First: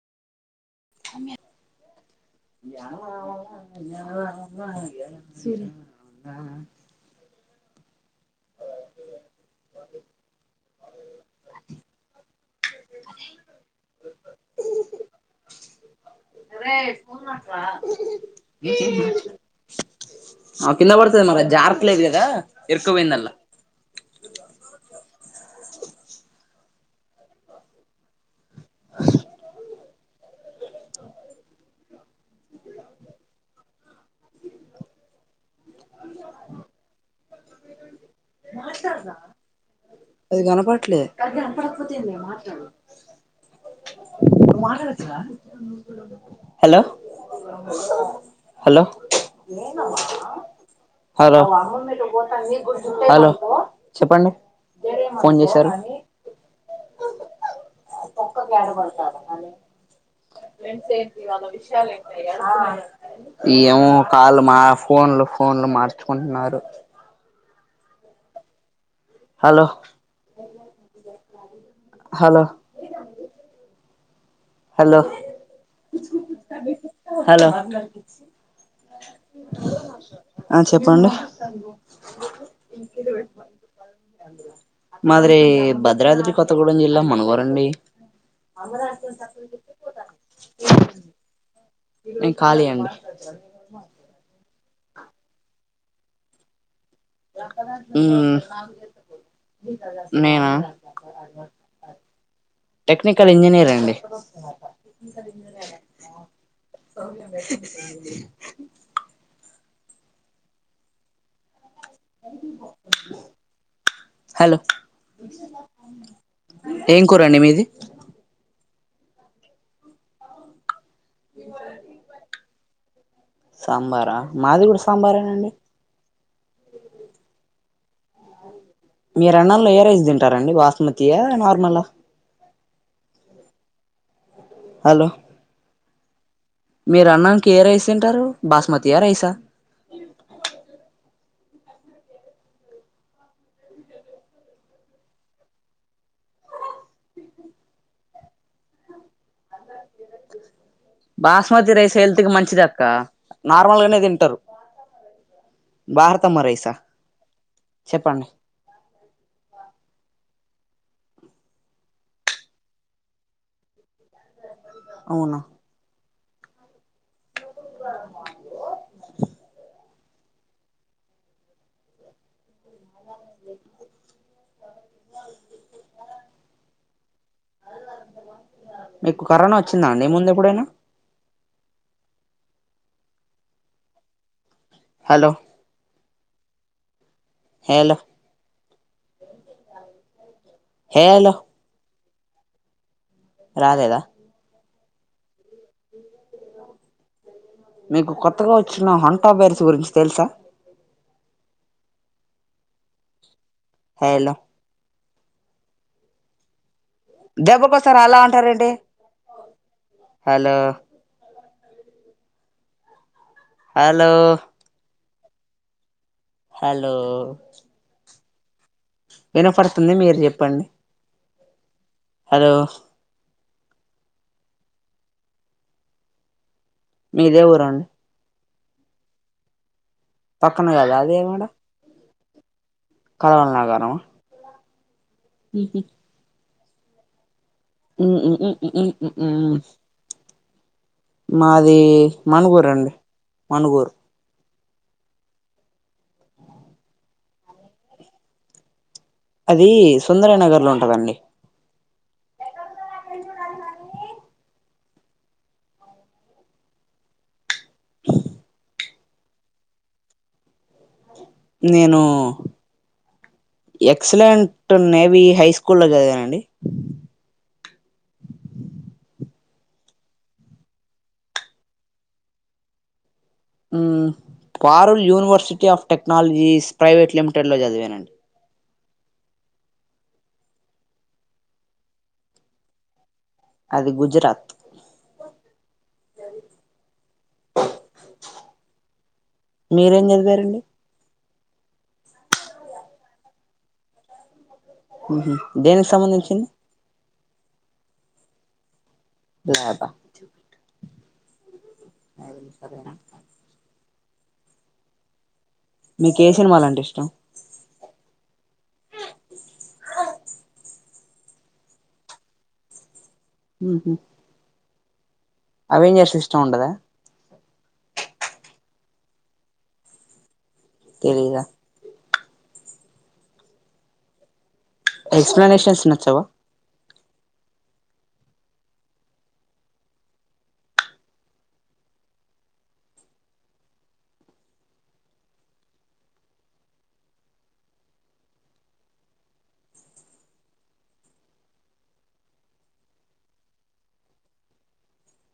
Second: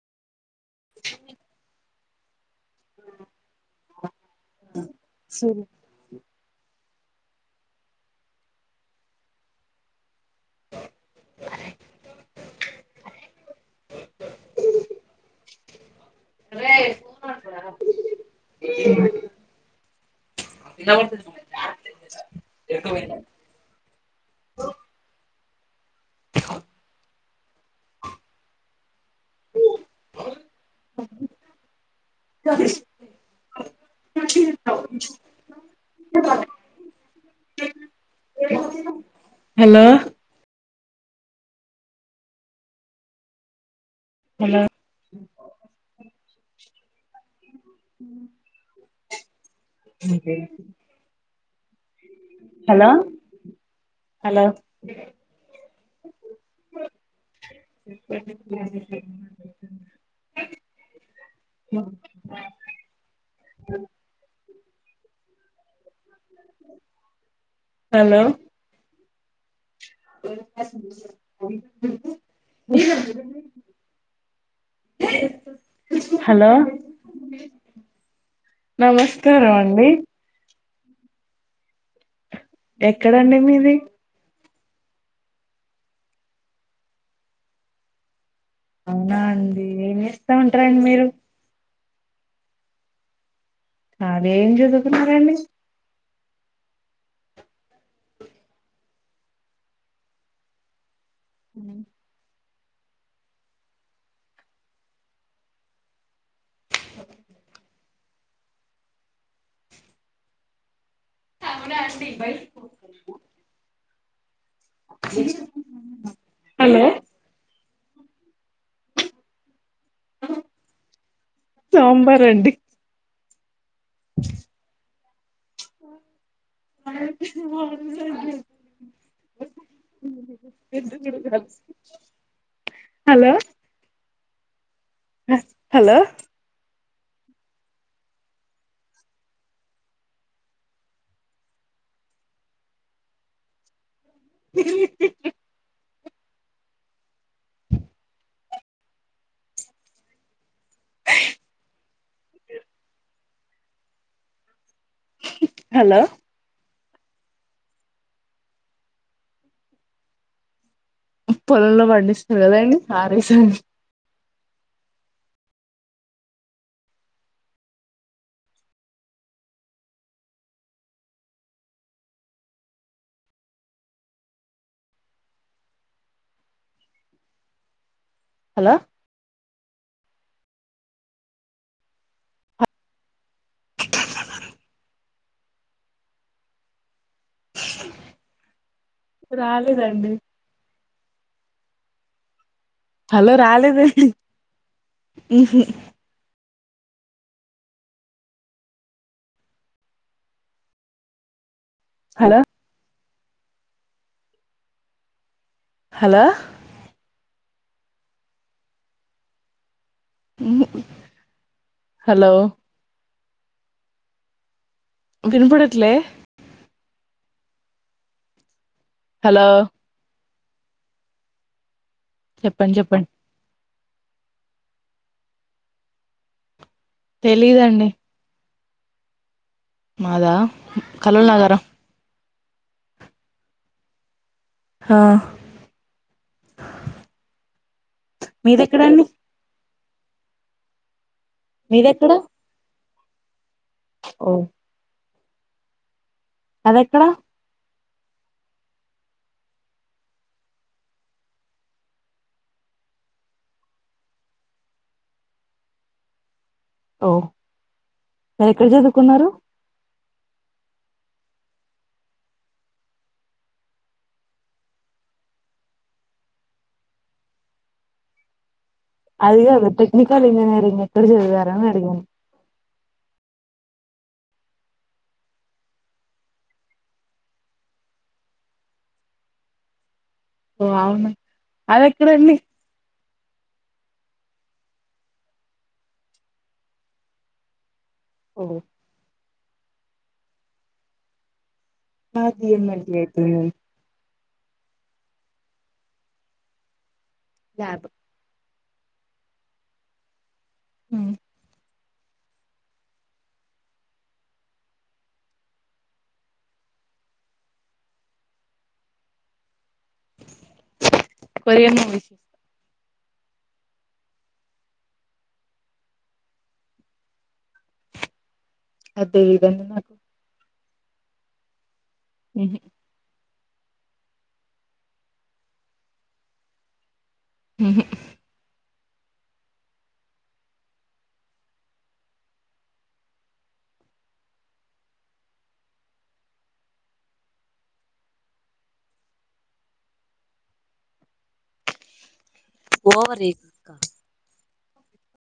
కా యా మా అయ్య సూరి అ అరే ఆ ఆ కింద పడ్తది మళ్ళా జారట్లేదు కదా ఇరకపోయింది ఆలా మాట్లాడ్ రా హలో ద్లే కల్లు కనపడకపోతే ఏంది మే మాట్లాడు హలో మాట్లాడొచ్చుగా హలో హలో నీకే హలో హలో చెప్పండి హలో ఫోన్ చేశారు ఇయము కాళ్లు మా ఫోన్లు ఫోన్లు మాట్ కుంటున్నారు హలో హలో ఏం చేస్తుంది ఉంది హుహు హలో మీద ఎవరు పెట్టిరు హలో హలో హలో నమస్కారం అండి ఆ చెప్పండి ఎక్కడండి మీది మాదిరి భద్రాద్రి కొత్తగూడెం జిల్లా మనుగోరండి ఆంధ్రాంత అవునా చెప్ అండి ఏం చేస్తావుంట్రాండి మీరు నే ఖాళీయే అండి మారెం చధువ్తు తున్నారండి హు మేమా హు టెక్నికల్ ఇంజనీరండి ఇందా రండి బయిటికి పోకూడదు హలో ఏం కూరండి మీది అ సాంబార్ అండి సాంబారా మాది కూడా సాంబారేనాండి అ మ మీరు ఎన్నల్లో ఏ రైస్ తింటారండి బాస్మతియా నార్మలా హలో హలో హలో మీరు అన్నానికి ఏ రైస్ తింటారు బాస్మతి ఏ రైస్ ఆ అ బాస్మతి రైస్ హెల్త్ కి మంచిది అక్క నార్మల్గానే తింటారు హలో బారతమా రైసా చెప్పండి పొలంలో పండిస్తురు కదాండి ఆరైస్ అవునా చ అ హలో మీకు కరోనా వ వచ్చిదాండి ముందు ఎప్పుడైనా. హలో హేలో రాలేదండి హేలో హలో రాలేదండి హుహు మీకు కొత్తగా వచ్చిన హంటా బైర్స్ గురించి తెలుసా. హలో హాలో హలో దెబ్బకొస్తారు అలా అంటారేండి హలో హలో హాలో వినబడట్లే హలో హలో వినపడుతుంది మీరు జెప్ ప్పండి చెప్పంన్ చెప్పండి మీదే ఊరండి తెలీదండి మాదా పక్కన కదా కలునగరం కలవాల్ర్ నాగారమ్ ఆ హీ హి ఉమ్మ్మ్ మీదెక్కడండి మ్మ్ మాది మీదెక్కడ మనగూరండి. మనుగుర్ ఓ అదే ఎక్కడా అది సుందరనగర్ లో ఉంటదండి. ఓ ఎక్కడ చదువ్ కున్నారు నేను ఎక్సలెంట్ నేవీ హై స్కూల్లో చదివానండి అది గాదు టెక్నికల్ ఇంజినీరింగ్ ఎక్కడ చదివారు అడిగిను హ్మ్మ్ Parul university of technologies private limited లో చదివానండి ఓ అవునా అది ఎక్కడండి అది గుజరాత్ ఓ మీరేం చదివారండి మాది [unintelligible] ఉహు దేనికి సంబంధించింది లాబ్ ల్యాబా ఉ [unintelligible] సరేనా మీకు ఏ సినిమాలు అంటే ఇష్టం కొరియన్ మూవీస్ ఉహు అవేంజర్స్ ఇష్టం ఉండదా అద్ దెలీదండి నాకు తెలీద ఉహు ఎక్స్ప్లనేషన్స్ నచ్చవా ఉహు ఉ ఓవర్ జేయక్ అక్క